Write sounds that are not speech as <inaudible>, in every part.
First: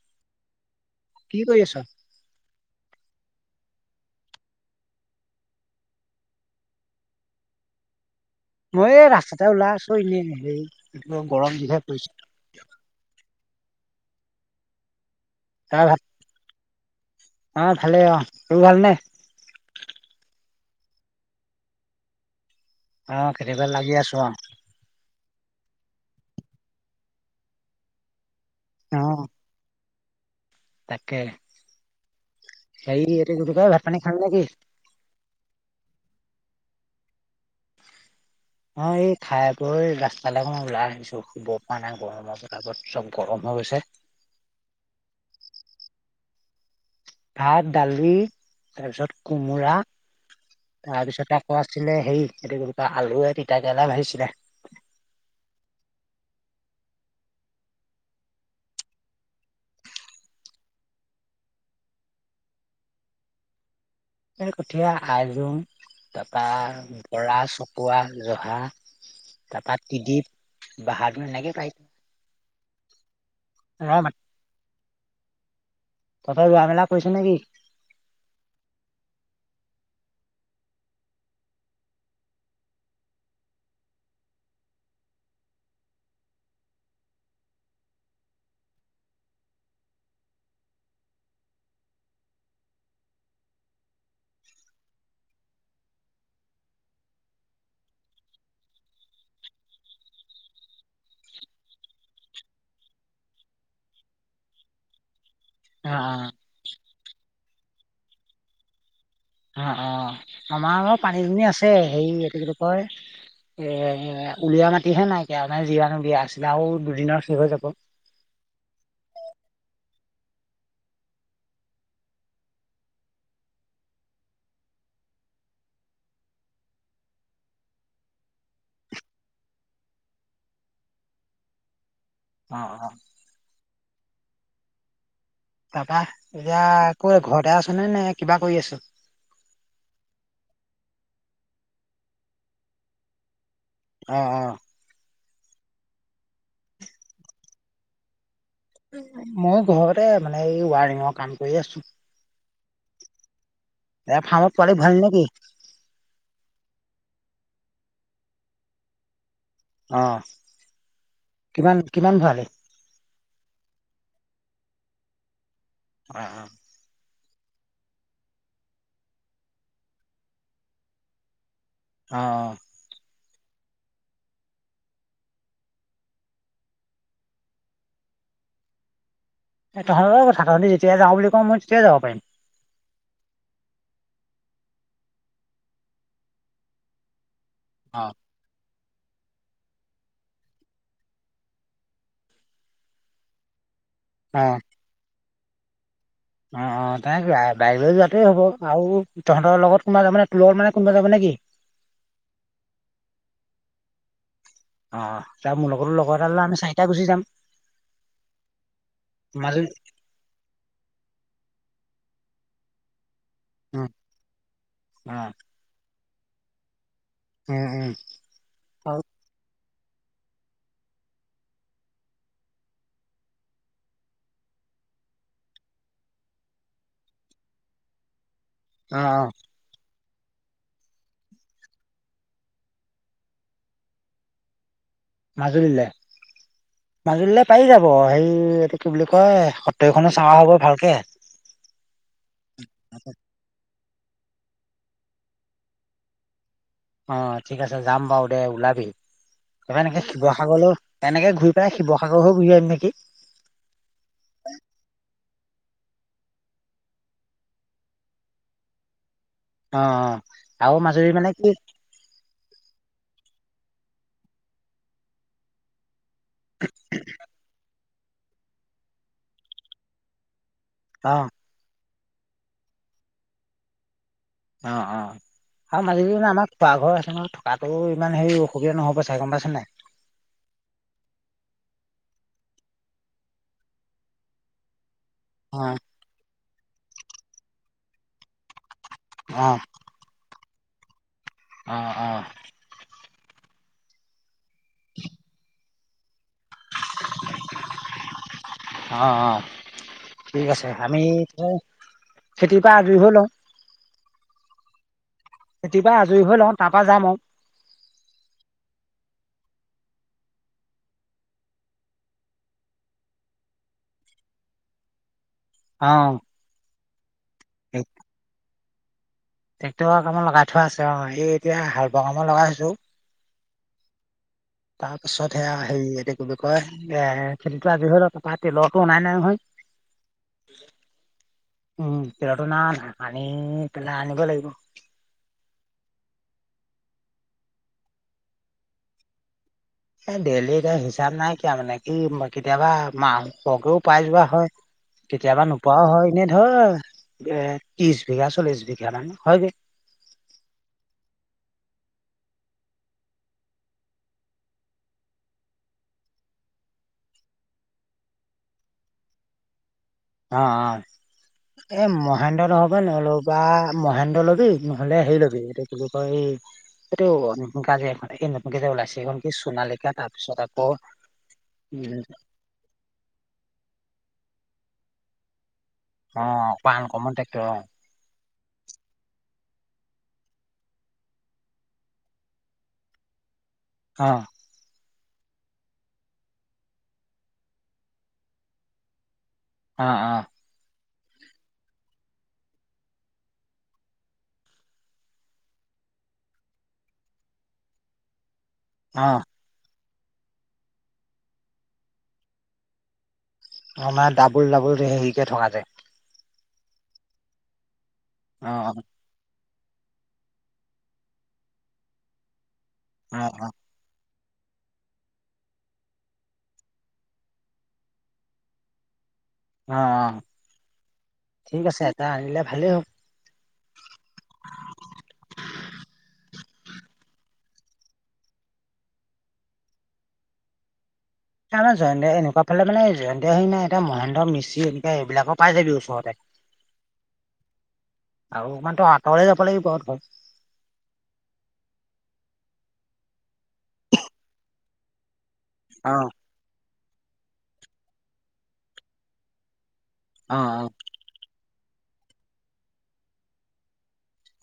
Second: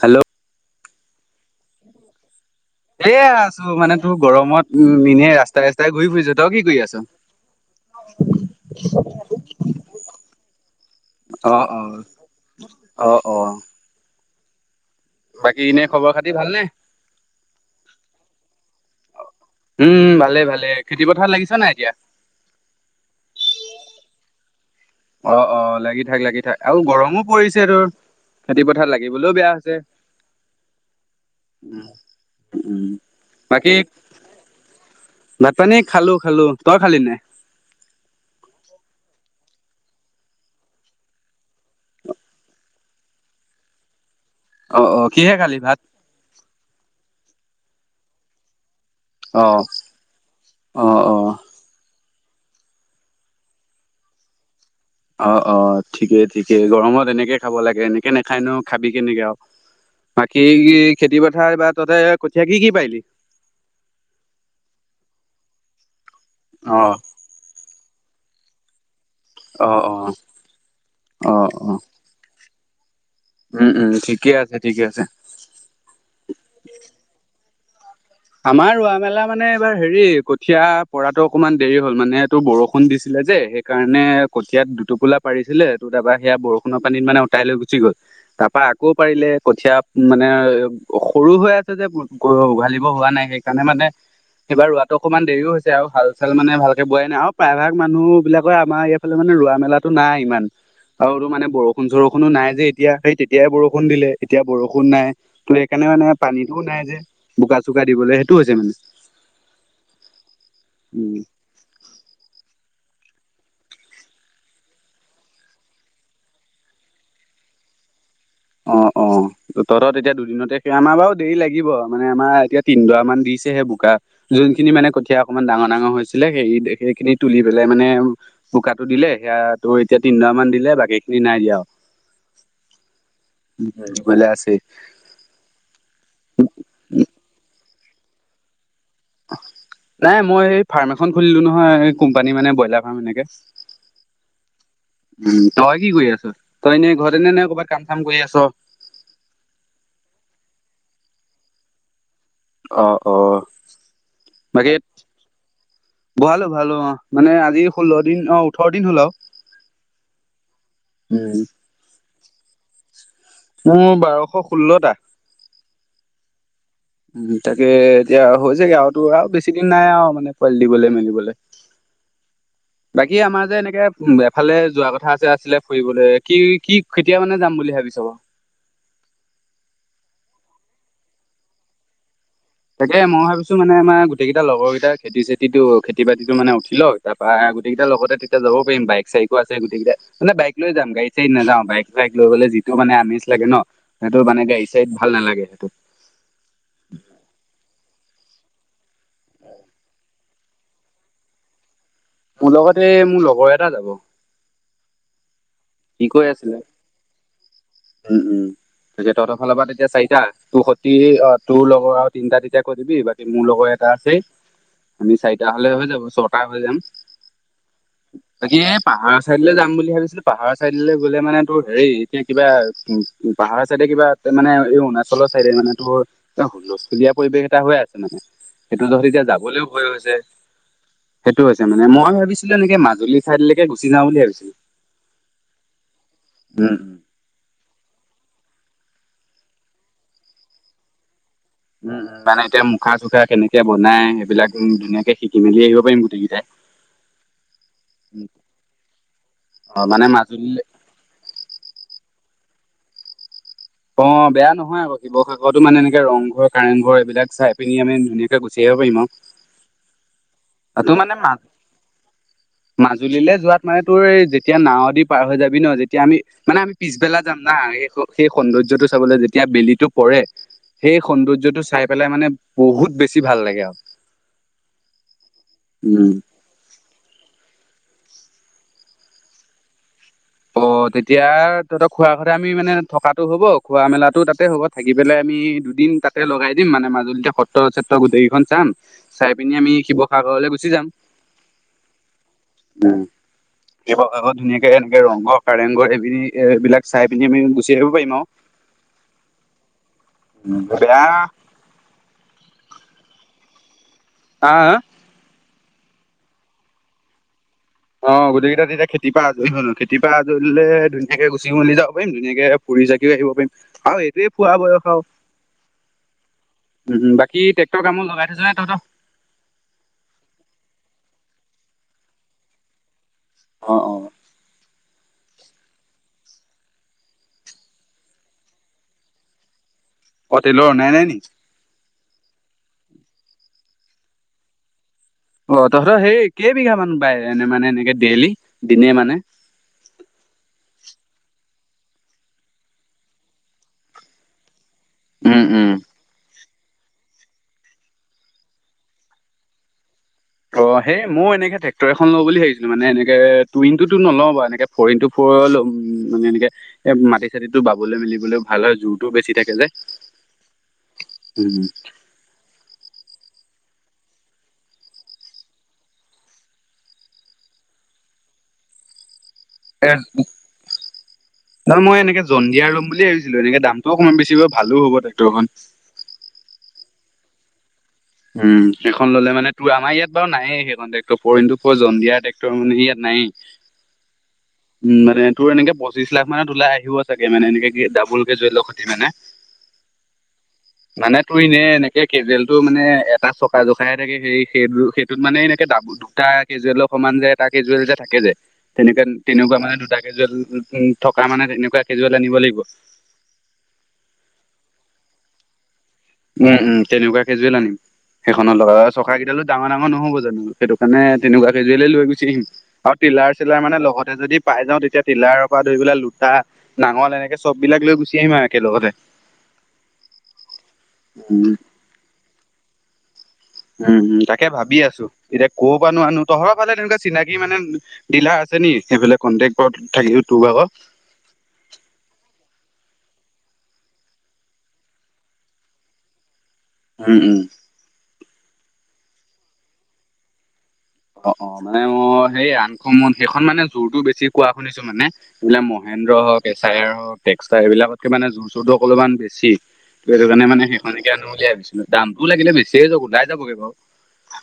Hello. কি কৰি আছ? এয়া আছো মানে তোৰ গৰমত উ এনে ৰাস্তাই ৰাস্তাই ঘূৰি ফুৰিচো, তই কি কৰি আছ? মই এ ৰাস্তাতে ওলাই আছোঁ এনে, হেৰি গৰম যিহে পৰিছে। অহ ', অহ '। বাকী ইনে তাৰ ভাল খবৰ খাতি ভালনে? অ' ভালেই অ' তোৰ ভালনে? উম', উম ', ভালে ভালে, খেতি পথাৰত লাগিছা নাই এতিয়া? অ খেতিবাটি লাগি আছো অ। অহ অহ লাগি থাক লাগি থাক আৰু গৰমো পৰিছে তোৰ। খেতি পথাৰত অ' লাগিবলৈও বেয়া হৈছে। তাকে উ, উম হেৰি এইটো কি বুলি কয় বাকী। ভাত পানী খালি নেকি? ভাত পানী খালো খালো, তই খালি নাই? <inaudible> মই এই খাই বৈ ৰাস্তালে অকণমান ওলাই আহিছো, শুব পৰা নাই গৰমৰ প্ৰতাপত, ছব গৰম হৈ গৈছে। অহ অহ কিহে খালি ভাত? ভাত দালি তাৰপিছত অ', কোমোৰা তাৰপিছত। অ আছিলে হেৰি এইটো কি বুলি কয় আলুয়ে তিতা কেৰেলাই ভাজিছিলে। অহ অহ ঠিকেই ঠিকেই, গৰমত এনেকেই খাব লাগে, এনেকে নাখায় নো খাবি কেনেকে আৰু। বাকি খেতি পথাৰ এইবাৰ তহতে কঠীয়া কি কি পাৰিলি? কঠীয়া আইজোং তাৰপৰা অ', বৰা, চকোৱা, জহা। অ অ তাৰপা তিদ্বীপ, বাহাদুৰ অ অ এনেকেই পাৰি। উম ৰ উম মা ঠিকে আছে ঠিকে আছে। তহঁতে ৰোৱা মেলা কৰিছ নেকি? আমাৰ ৰোৱা মেলা মানে এইবাৰ হেৰি কঠিয়া পৰাতো অকণমান দেৰি হ'ল মানে এইটো বৰষুণ দিছিলে যে সেই। সেই কাৰণে কঠিয়া দুটোপোলা পাৰিছিলে, তোৰ তাৰপৰা সেয়া বৰষুণৰ পানীত মানে উতাই লৈ গুচি গ'ল। তাৰপা আকৌ পাৰিলে কঠীয়া মানে সৰু হৈ আছে যে, উঘালি। ব হোৱা নাই, সেইকাৰণে মানে। এইবাৰ ৰোৱাটো অকণমান দেৰিও হৈছে আৰু হাল চাল মানে ভালকে বোৱাই নাই আৰু প্ৰায়ভাগ মানুহ বিলাকে আমাৰ ইয়াত। সেইটো ফালে মানে ৰোৱা মেলাটো নাই মানে ইমান। আৰু তোৰ মানে বৰষুণ চৰষুণো নাই যে এতিয়া, সেই তেতিয়াই বৰষুণ দিলে এতিয়া বৰষুণ নাই। ত সেইকাৰণে মানে অ', পানীটোও নাই যে বোকা চোকা দিবলৈ, সেইটো হৈছে মানে। অ', অ', আমাৰ উম, পানী দুনী আছে, হেৰি এইটো কি বুলি কয়? এ উলিওা মাটিহে নাইকিয়া মে জিৱাণৰ বিয়া আছিলে আৰু দুদিনত শেষ হৈ যাব অ অ তহতৰ তেতিয়া দুদিনতে আমাৰ বাৰু দেৰি লাগিব মানে আমাৰ এতিয়া তিনডৰা মান দিছেহে বোকা যোনখিনি মানে কঠিয়া অকমান ডাঙৰ ডাঙৰ হৈছিলে সেই সেইখিনি তুলি পেলাই মানে বোকাটো দিলে সেয়া তোৰ এতিয়া তিনিডৰা মান দিলে বাকী খিনি নাই দিয়া আৰু অ অ উ ভালে আছে তাপা এতিয়া কত ঘৰতে আছ নে নে কিবা কৰি আছ নাই মই এই ফাৰ্ম এখন খুলিলো নহয় কোম্পানী মানে ব্ৰইলাৰ ফাৰ্ম এনেকে অ অ উম তই কি কৰি আছ তই এনেই ঘৰতে ন নে কৰ'বাত কাম চাম কৰি আছ মই ঘৰতে মানে এই ৱাৰিঙৰ কাম কৰি আছো অ অ এ ফাৰ্মত পোৱালি ভৰালি নেকি ভৰিলো ভৰালো অ মানে আজি ষোল্ল দিন অ ওঠৰ দিন হ'ল আৰু অঁ উম কিমান কিমান ভৰালী মোৰ বাৰশ ষোল্লটা অ অ উ তাকে এতিয়া হৈছেগে আৰু তো আৰু বেছি দিন নাই আৰু মানে পোৱালি দিবলৈ মেলিবলৈ অঁ অ বাকী আমাৰ যে এনেকে উম এফালে যোৱা কথা যে আছিলে ফুৰিবলৈ কি কি কেতিয়া মানে যাম বুলি ভাবিছ বাৰু এই তহঁতৰ কথা তহতি তিয়াই যাওঁ বুলি কওঁ মই তেতিয়াই যাব পাৰিম তাকে মই ভাবিছো মানে আমাৰ গোটেই কিটা লগৰ কিটাৰ খেতি চেতি খেতি বাতিটো মানে উঠি ল তাৰ পা গোটেইকিতা অ', লগতে তেতিয়া যাব পাৰিম বাইক চাইকো আছে গোটেই কিতা মানে বাইক লৈ যাম গাড়ী চাড়ী নাযাও বাইক চাইকৈ লৈ গ'লে সটো মানে আমেজ লাগে ন সেইটো মানে অ'। গাড়ী চাড়ীত ভাল নালাগে সেইটো অ অ তেনে বাইক লৈ যোৱাটোৱে হ'ব আৰু তহঁতৰ লগত কোনোবা যাব নে তোৰ লগত মানে কোনোবা যাব নেকি মোৰ লগতে এই মোৰ লগৰ এটা যাব অ তাৰ মোৰ লগতো সি লগৰ কৈ এটা ললে আছিলে আমি চাৰিটাই গুচি যাম উম উম ত তহতৰ ফালৰ পৰা মাজুলী তেতিয়া চাৰিটা তোৰ সতি অ তোৰ লগৰ আৰু তিনটা তেতিয়া কৈ দিবি বা কী মোৰ লগৰ উম এটা আছেই অ আমি চাৰিটা হলে হৈ যাব ছটা হৈ যাম উম উম তাকে এই অ পাহাৰৰ চাইডলৈ যাম বুলি ভাবিছিলো পাহাৰৰ চাইডলৈ গ'লে মানে তোৰ হেৰি এতিয়া কিবা পাহাৰৰ চাইডে কিবা এ মানে এই অৰুণাচলৰ চাইডে মানে তোৰ অ হুললস্থুলীয়া পৰিৱেশ এটা হৈ আছে মানে সেইটো অ তহত এতিয়া যাবলৈও ভয় হৈছে সেইটো হৈছে মানে মই ভাবিছিলোঁ এনেকে মাজুলী ছাইডলৈকে গুচি যাওঁ ভাবছিলোঁ মাজুলীলে উম উম মাজুলীলে পাৰি যাব হেৰি এইটো কি বুলি কয় সত্ৰকেখনো চোৱা হব ভালকে উম উম মানে এতিয়া মুখা চুখা কেনেকে বনাই সেইবিলাক উম ধুনীয়াকে শিকি মেলি আহিব পাৰিম গোটেইকিটাই অ ঠিক আছে যাম বাৰু দে ওলাবি অ এইবাৰ মানে এনেকে মাজুলী শিৱসাগৰলৈ এনেকে ঘূৰি পেলাই শিৱসাগৰ হৈ ঘূৰি আহিম নেকি অ বেয়া নহয় আকৌ শিৱসাগৰতো মানে এনেকে ৰংঘৰ কাৰেং ঘৰ এইবিলাক চাই পিনি মানে ধুনীয়া কে গুচি আহিব পাৰিম আৰু অ আৰু তাতো মাজুলীত মা মানে কি? মাজুলীলৈ যোৱাত মানে তোৰ যেতিয়া নাৱেদি পাৰ হৈ যাবি ন, যেতিয়া আমি মানে আমি পিছবেলা যাম। না সেই সৌন্দৰ্যটো চাবলৈ যেতিয়া বেলিটো পৰে, সেই অ সৌন্দৰ্যটো চাই। পেলাই মানে বহুত বেছি ভাল লাগে আৰু। অ অ আৰু উম <unintelligible> আমাক। পাকঘৰ আছে নহয় থকাতো ইমান হেৰি অসুবিধা নহ'ব চাই গম পাইছ নাই। অ তেতিয়া তহঁতৰ খোৱা কথা আমি মানে থকাটো হ'ব খোৱা মেলাতো তাতে হ'ব। থাকি পেলাই আমি অ দুদিন তাতে লগাই দিম মানে মাজুলীতে সত্ৰ চত্ৰ গোটেইকেইখন চাম। চাই অ', পিনি আমি শিৱসাগৰলৈ গুচি যাম। অঁ অঁ। উ' শিৱসাগত ধুনীয়াকে এনেকে ৰংঘৰ কাৰেংঘৰ এই পিনি। এইবিলাক চাই পিনি আমি গুচি আহিব পাৰিম আৰু। অ' অ'। ঠিক আছে, আমি বেয়া খেতিৰ পৰা আজৰি হৈ লওঁ। আ আ। খেতিপা আজৰি হৈ লওঁ তাৰপৰা যাম আৰু। অ গোটেইকেইটা তেতিয়া খেতি পৰা আজৰি হৈ লও, খেতি পৰা আজৰি ললে ধুনীয়াকে গুচি মেলি যাব পাৰিম ধুনীয়াকে। ফুৰি চাকিও আহিব পাৰিম আৰু এইটোৱে ফূৰা বয়স আৰু। অ'। উম' বাকী ট্ৰেক্টৰ কামত লগাই থৈছ নে তহঁতৰ। ট্ৰেক্টৰ কামত লগাই থোৱা আছে অ, হেই এতিয়া হাল বোৱা কামত লগাই আছো। অ' অ'। তাৰ পাছত সেয়া হেৰি কবি কয় এ খেতিটো আজি হলও তাৰপৰা তেলৰো অনাই নাই নহয়। <inaudible> অ টেইলৰ অনাই নাই নেকি? উম' তেওটো নাই অনা আনি পেলাই আনিবই লাগিব। অ তহঁতৰ সেই কেইবিঘা মান বাই এনে মানে এনেকে ডেইলি? দিনে মানে। এ ডেইলি এতিয়া হিচাপ নাইকিয়া মানে কি কেতিয়াবা মা সহকেও পাই যোৱা হয়। উম কেতিয়াবা উম নোপোৱাও হয় এনেই ধৰ এ ত্ৰিশ বিঘা, চল্লিশ বিঘা মান হয়গে। অ' সেই ময়ো এনেকে ট্ৰে্টৰ এখন লওঁ বুলি ভাবিছিলো মানে এনেকে টুইন টোতো নলওঁ বাও এনেকে। ফ'ৰ ইটু ফৰ লম মানে এনেকে। এ মাটি চাতি টো বাবলৈ মেলিবলৈ ভাল হয়, জোৰতটো বেছি থাকে যে। উম অ' এই মহেন্দ্ৰ নহব নল ও। বা মহেন্দ্ৰ লবি নহ'লে হেৰি ল'বি এইটো কি বুলি কয় এই। এইেইটো <unintelligible> এখন এই নতুন কে ওলাইছে এইখন। চোনালিকা এ তাৰ পিছত আকৌ। ডন্ধিয়া লম বুলি ভাবিছিলো এনেক দামটো অকমান বেছি হয় ভালো হব টেক্টৰখন। অ' অকমান আনকমন ট্ৰেক্টৰ। উম' সেইখন ল'লে মানে তোৰ আমাৰ ইয়াত বাৰু নায়েই সেইখনেৰে, ফৰ ইনটো ফৰ জন্দিয়া ট্ৰেকটৰ মানে ইয়াত নায়েই। অ' উম' মানে তোৰ এনেকে পঁচিছ লাখ মানত ওলাই আহিব চাগে মানে এনেকে ডাবুল কেজুৱেল খনি মানে। অ' অ' মানে তোৰ এনে এনেকে কেজুৱেলটো মানে। এটা চকা জোখাইে থাকে সে সেইটো সেইটোত মানে এনেকে ডাবুল। দুটা কেজুৱেলৰ সমান যে এটা কেজুৱেল যে থাকে যে। অ তেনেকুৱা, তেনেকুৱা মানে দুটা কেজুৱেল থকা মানে তেনেকুৱা কেজুৱেল আনিব লাগিব। অমাৰ ডাবুল-ডাবুল হেৰিকে থকা যে। উমঁ-উমঁ, তেনেকুৱা কেজুৱেল আনিম। অ সেইখনৰ অ লগত- থকা কেইডালো ডাঙৰ-ডাঙৰ নহ'ব জানো সেইটো কাৰণে তেনেকুৱা কেজুৱেল লৈ গুচি আহিম আৰু- অ অ টিলাৰ-চিলাৰ মানে লগতে যদি- পাই যাওঁ তেতিয়া টিলাৰৰ পৰা ধৰি পেলাই লোটা, নাঙল এনেকে চববিলাক লৈ গুচি আহিম আৰু একে লগতে। অঁহ', -অঁহ', উম, ঠিক আছে এতিয়া আনিলে ভালেই হ'ব। উমঁ-উমঁ, তাকে ভাবি আছো, এতিয়া ক'ৰ পৰা নো আনো। তহঁতৰ ফালে তেনেকুৱা চিনাকি মানে- ডিলাৰ আছে নিকে সেইফালে কণ্টেক থাকিব তোৰ ভাগ? আমাৰ জয়ন্ত এনেকুৱা ফালে মানে জয়ন্ত হৰি নাই এতিয়া মহেন্দ্ৰ মিশি এনেকা এইবিলাকৰ পৰাই যাবি ওচৰতে। <unintelligible> উমঁ-উমঁ। আৰু অকণমান তো আঁতৰলে যাব লাগিব আৰু। অঁহ', -অঁহ', -মানে অঁ', -সেই আনকমন সেইখন মানে জোৰটো বেছি কোৱা শুনিছো মানে। এইবিলাক অ মহেন্দ্ৰ হওঁক, এচাইৰ হওঁক, টেক্সটাইল, এইবিলাকতকে মানে জোৰ চোৰটো অলপমান বেছি। ত' সেইটো অ অ কাৰণে সেইখনকে আনো বুলি ভাবিছিলো, দামটো লাগিলে বেছিয়ে হওঁক ওলাই যাবগে বাৰু।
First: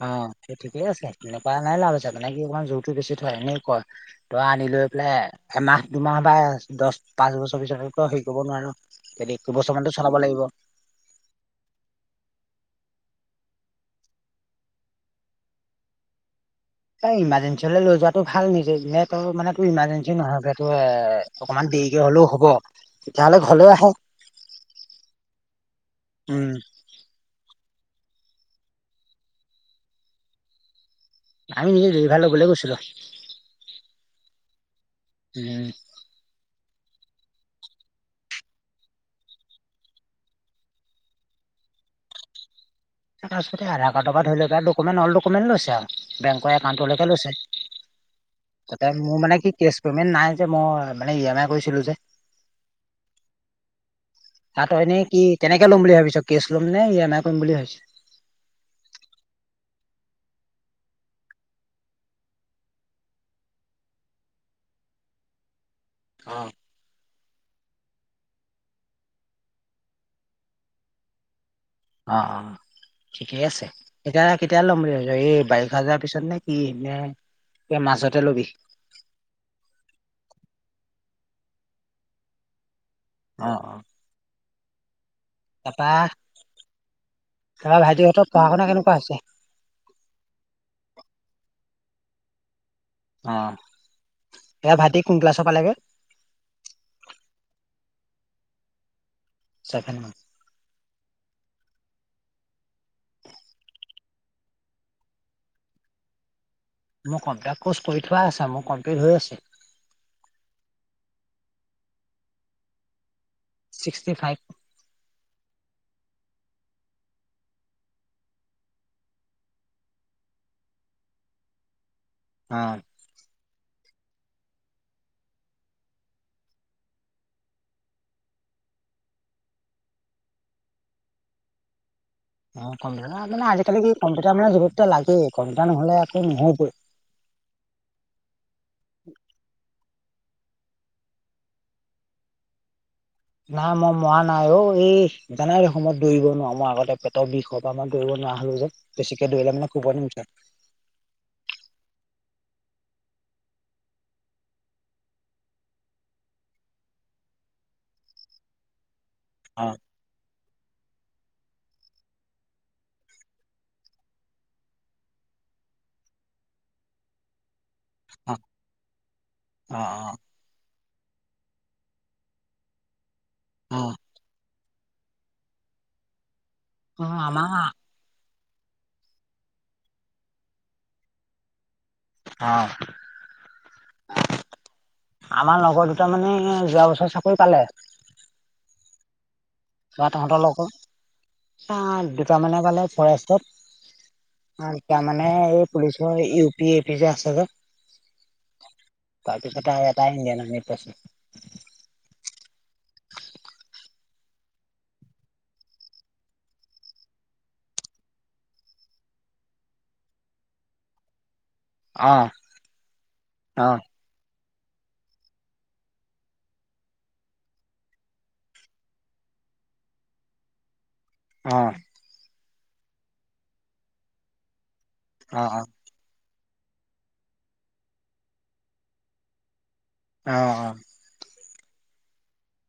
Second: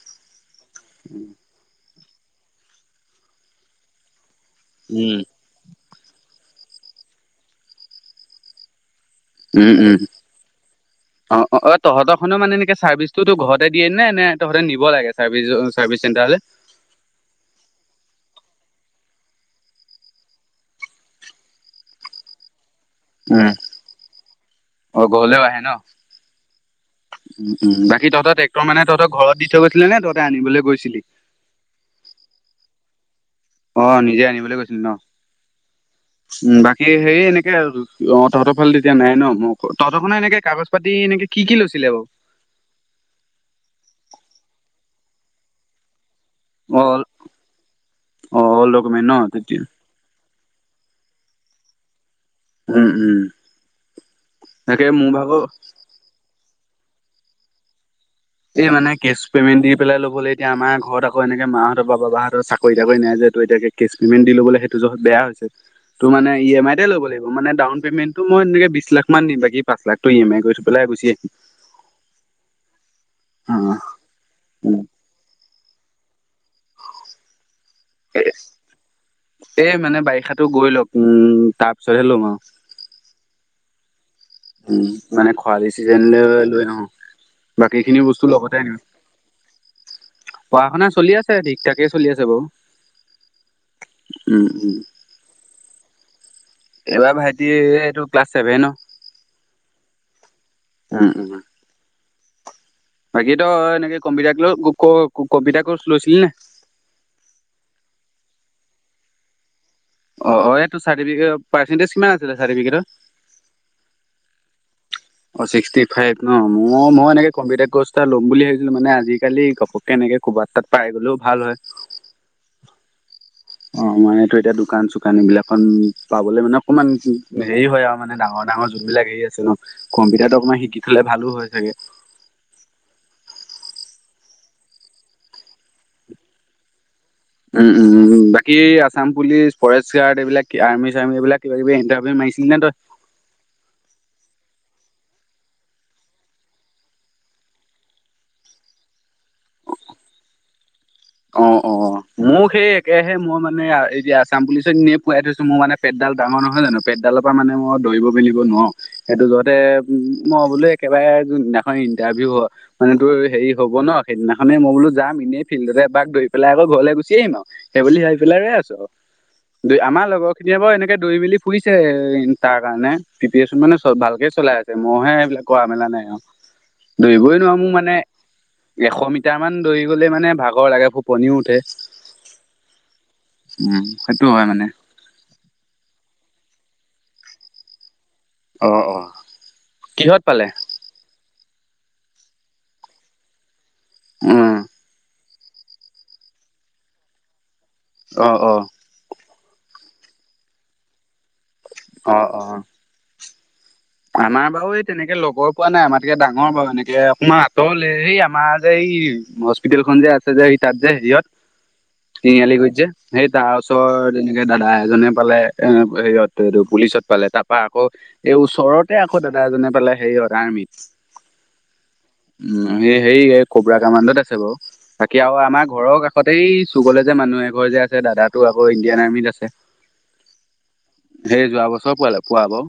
অঁহ', -সেই ঠিকে আছে, তেনেকুৱা লোৱাই লাভ আছে মানে কি অকণমান জোৰটো বেছি হয় এনেকুৱাই। তই আনি লৈ পেলাই উম এমাহ, দুমাহ বা দ'হ, পাঁচ বছৰ পিছত আকৌ হেৰি কৰিব নোৱাৰে ন। দুবছৰ মানটো চলাব লাগিব। অঁ', -অঁ', -অ', তহঁতৰ খনেও মানে এনেকে চাৰ্ভিছটো ঘৰতে দিয়ে নে, নে তহঁতে নিব লাগে- চাৰ্ভিছ, চাৰ্ভিছ চেণ্টাৰলে? এ' ইমাৰ্জেঞ্চি হ'লে লৈ যোৱাটো ভাল, নিজেই এনেইটো মানে ত' ইমাৰ্জেঞ্চি নোহোৱাকে তো এ- অকণমান দেৰিকে হ'লেও হ'ব তেতিয়াহ'লে উম ঘৰলে আহে। অ' ঘৰলেও আহে ন? উমঁ। উমঁ-উমঁ, বাকী' তহঁতৰ ট্ৰে্ক্টৰ মানে তহঁতৰ ঘৰত দি থৈ গৈছিলে নে তহঁতে আনিবলৈ গৈছিলি? আমি নিজেই আনিবলৈ বুলি গৈছিলো। অঁ', -নিজে আনিবলৈ গৈছিল ন। উমঁ। উমঁ, বাকী হেৰি এনেকে অঁ', -তহঁতৰ ফালে তেতিয়া নাই ন' উম' তহঁতৰখনে এনেকে কাগজ- পাটি এনেকে কি কি লৈছিলে বাৰু? তাৰ কাগজ-পাটি আধা কাৰ্ডৰ পৰা ধৰি লওঁক অ'লদকমেট লৈছে আৰু। বেংকৰ একাউন্ট অল টোলৈকে লৈছে। অ', অল ত' ডকুমেণ্ট ন মোৰ মানে কি তেতিয়া কেছ- পেমেণ্ট নাই যে, মই মানে ই এম আই কৰিছিলোঁ যে। উমঁ-উমঁ। তা'ত হয় নে কি কেনেকে ল'ম বুলি ভাবিছ? কেছ ল'ম নে ই এম আই কৰিম বুলি ভাবিছ? এই মানে কেছ পেমেণ্ট দি পেলাই ল'বলে এতিয়া আমাৰ ঘৰত আকৌ এনেকে মাহঁতৰ বা বাবাহঁতৰ চাকৰি-বাকৰি নাই যে, ত' এতিয়া সেই- কেচ পেমেণ্ট দি ল'বলৈ সেইটো জহত বেয়া হৈছে। ত' মানে অ ই এম আই- টোকে ল'ব লাগিব, মানে ডাউন পেমেণ্টটো মই এনেকে বিশ লাখ মান দিম। বাকী' পাঁচ লাখটো ই এম আই কৰি থয় পেলাই গুচি আহিম। অঁহ', -অঁহ', -ঠিকেই আছে। অ', এতিয়া কেতিয়া ল'ম উম, বুলি ভাবিছ, এই বাৰিষা যোৱাৰ পিছত নে- কি নে এই মাজতে লবি? এ' মানে বাৰিষাতো গৈ লওঁক, উমঁ' তাৰ পিছত'হে লম আৰু। অঁহ', -অঁহ',। উমঁ, মানে খৰালি চিজন লৈ অঁ', তাৰপা বাকী খিনি ভাইটিহঁতৰ বস্তু পঢ়া লগতে শুনা আনিম। কেনেকুৱা হৈছে? পঢ়া শুনা চলি আছে, ঠিকঠাকেই চলি আছে বাৰু। অ', উম উম। এইবাৰ ভাইতি কোন ক্লাছৰ পালেগৈ? এইবাৰ ভাইটি, এইটো ক্লাছ ছেভেনৰ। চেভেনৰ। উম উম। বাকীতো এনেকে কম্পিউটাৰ কৰ্চ, কম্পিউটাৰ কৰ্চ লৈছিলি নে? মোৰ কমিউটাৰ কৰ্চ কৰি থোৱা আছে, মোৰ কমপ্লিট হৈ আছে। অ', অ', এই তোৰ চাৰ্টিফিকেটৰ, পাৰ্চেণ্টেজ কিমান আছিলে চাৰ্টিফিকেটৰ? Sixty five. অ', ছিক্সটি ফাইভ ন, ম-মই এনেকে কম্পিউটাৰ কৰ্চ এটা ল'ম বুলি ভাবিছিলোঁ, মানে আজিকালি ইনেকে ক'ৰবাত তাত পাই গ'লেও ভাল হয়। অ'। অ', মানে এই তোৰ এতিয়া দোকান চোকান এইবিলাকত পাবলে মানে অকণমান হেৰি হয় আৰু, মানে ডাঙৰ ডাঙৰ যোনবিলাক হেৰি আছে ন, কম্পিউটাৰটো অকণমান শিকি থ'লে ভালো হয় চাগে। অ', কম্পিটাৰ মানে আজিকালি কি, কম্পিউটাৰ মানে যতে ততেই লাগেই, কম্পউটাৰ নহ'লে একো নহ'ইগেই। উম উম, বাকী আছাম পুলিচ, ফৰেষ্ট গাৰ্ড এইবিলাক আৰ্মি চাৰ্মি এইবিলাক কিবা কিবি ইণ্টাৰভিউ মাৰিছিলি নে তই? নাই, মই মৰা নাইঔ, এই জানাই দেখোন, মই দৌৰিব নোৱাৰোঁ, মই আগতে পেটৰ বিষৰ পৰা মই দৌৰিব নোৱাৰা হ'লো যে। বেছিকে দৌৰিলে মানে ফুপনি উঠে। অ', অ', অ'। মোক সেই একেহে, মই মানে এতিয়া আছাম পুলিচত এনেই পুৱাই থৈছোঁ, মোৰ মানে পেটডাল ডাঙৰ নহয় জানো? পেটডালৰ পৰা মানে মই দৌৰিব মেলিব নোৱাৰো, সেইটো যহতে অ উম, মই বোলো একেবাৰে যোনদিনাখন ইণ্টাৰভিউ হয় মানে তোৰ, হেৰি হ'ব ন, সেইদিনাখনেই মই বোলো যাম, এনেই ফিল্ডতে এপাক দৌৰি পেলাই আকৌ ঘৰলৈ গুচি আহিম আৰু, সেইবুলি ভাবি অ পেলাই ৰৈ আছোঁ আৰু, দু অ আমাৰ লগৰ খিনিয়ে বাৰু এনেকে দৰি মেলি ফুৰিছে ইনতাৰ কাৰণে, প্ৰিপিৰেচন মানে অ অ ভালকেই চলাই আছে। মইহে এইবিলাক কৰা মেলা নাই আৰু, অ দৌৰিবই আমাৰ নোৱাৰো মোৰ মানে এশ মিটাৰ মান দৌৰি গ'লেই মানে ভাগৰ লাগে, ফোপনিও উঠে। অ'। উম সেইটো হয় <unintelligible> মানে আমাৰ লগৰ দুটামানে এই যোৱা বছৰ চাকৰি পালে। অ', অ'। বা কিহত তাহতৰ পালে লগৰ, দুটামানে পালে ফৰেষ্টত। উম অ', এতিয়া মানে এই পুলিচৰ ইউ পি, এ পি যে আছে যে। অ', অ'। তাৰপিছতে আৰু এটাই ইণ্ডিয়ান আৰ্মীত পাইছে। অ', অ', অ'। আমাৰ বাৰু এই তেনেকে লগৰ পোৱা নাই, আমাতকে ডাঙৰ বাৰু, এনেকে অকমান আঁতৰলে, সেই আমাৰ যে এই হস্পিিতেলখন যে আছে যে, সেই তাত যে হেৰিয়ত। উ তিনিআলি গুৰিত যে, সেই তাৰ ওচৰত তেনেকে দাদা এজনে পালে এই হেৰিয়ত, এইটো পুলিচত পালে, তাৰপৰা আকৌ এই ওচৰত এই আকৌ দাদা এজনে পালে হেৰিয়ত আৰ্মিত। অ'। উম, এই হেৰি, এই কবৰা কামাণ্ডত আছে বাৰু, বাকী আৰু অ অ আমাৰ ঘৰৰ কাষ তহঁত এই চুকলে যে মানুহ এঘৰ যে আছে দাদাতো আকৌ ইণ্ডিয়ান আৰ্মিত আছে। অ', অ'। সেই যোৱা বছৰ পোৱালে পোৱা বাৰু।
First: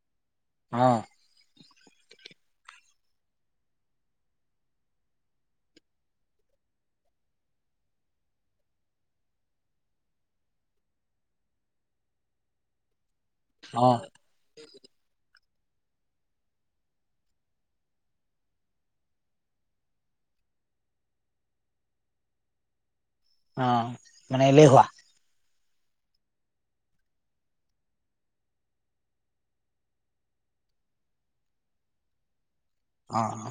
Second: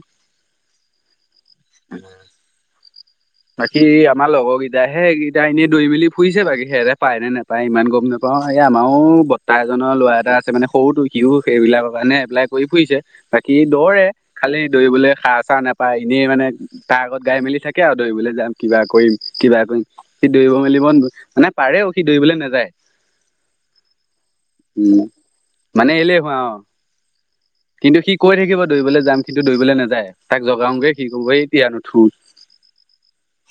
অ'। উম। বাকী আমাৰ লগৰ কেইটাহে এইকিতা এনেই দৈ মেলি ফুৰিছে বাকী সেহেঁতে পায়নে নোপায় ইমান গম নাপা <unintelligible> আমাৰো বৰ্তা এজনৰ ল'ৰা এটা আছে মানে সৰুটো সিওঁ সেইবিলাকৰ কাৰণে এপ্লাই কৰি ফুৰিছে। বাকী অ দৌৰে খালি দৌৰিবলৈ সাৰ চাৰ নাপায় এনেই মানে তাৰ আগত গাই মেলি থাকে আৰু। দৌৰিবলৈ যাম কিবা কৰিম কিবা কৰিম। সি দৌৰিব মেলিব মানে পাৰেও সি দৌৰিবলৈ নাযায়। অ', মানে এলেহুৱা। উম, মানে এলেহুৱা অ' কিন্তু সি কৈ থাকিব দৌৰিবলৈ যাম কিন্তু দৌৰিবলৈ নাযায়। তাক জগাওগে সি ক'ব এই এতিয়া নুঠো। অ', অ'।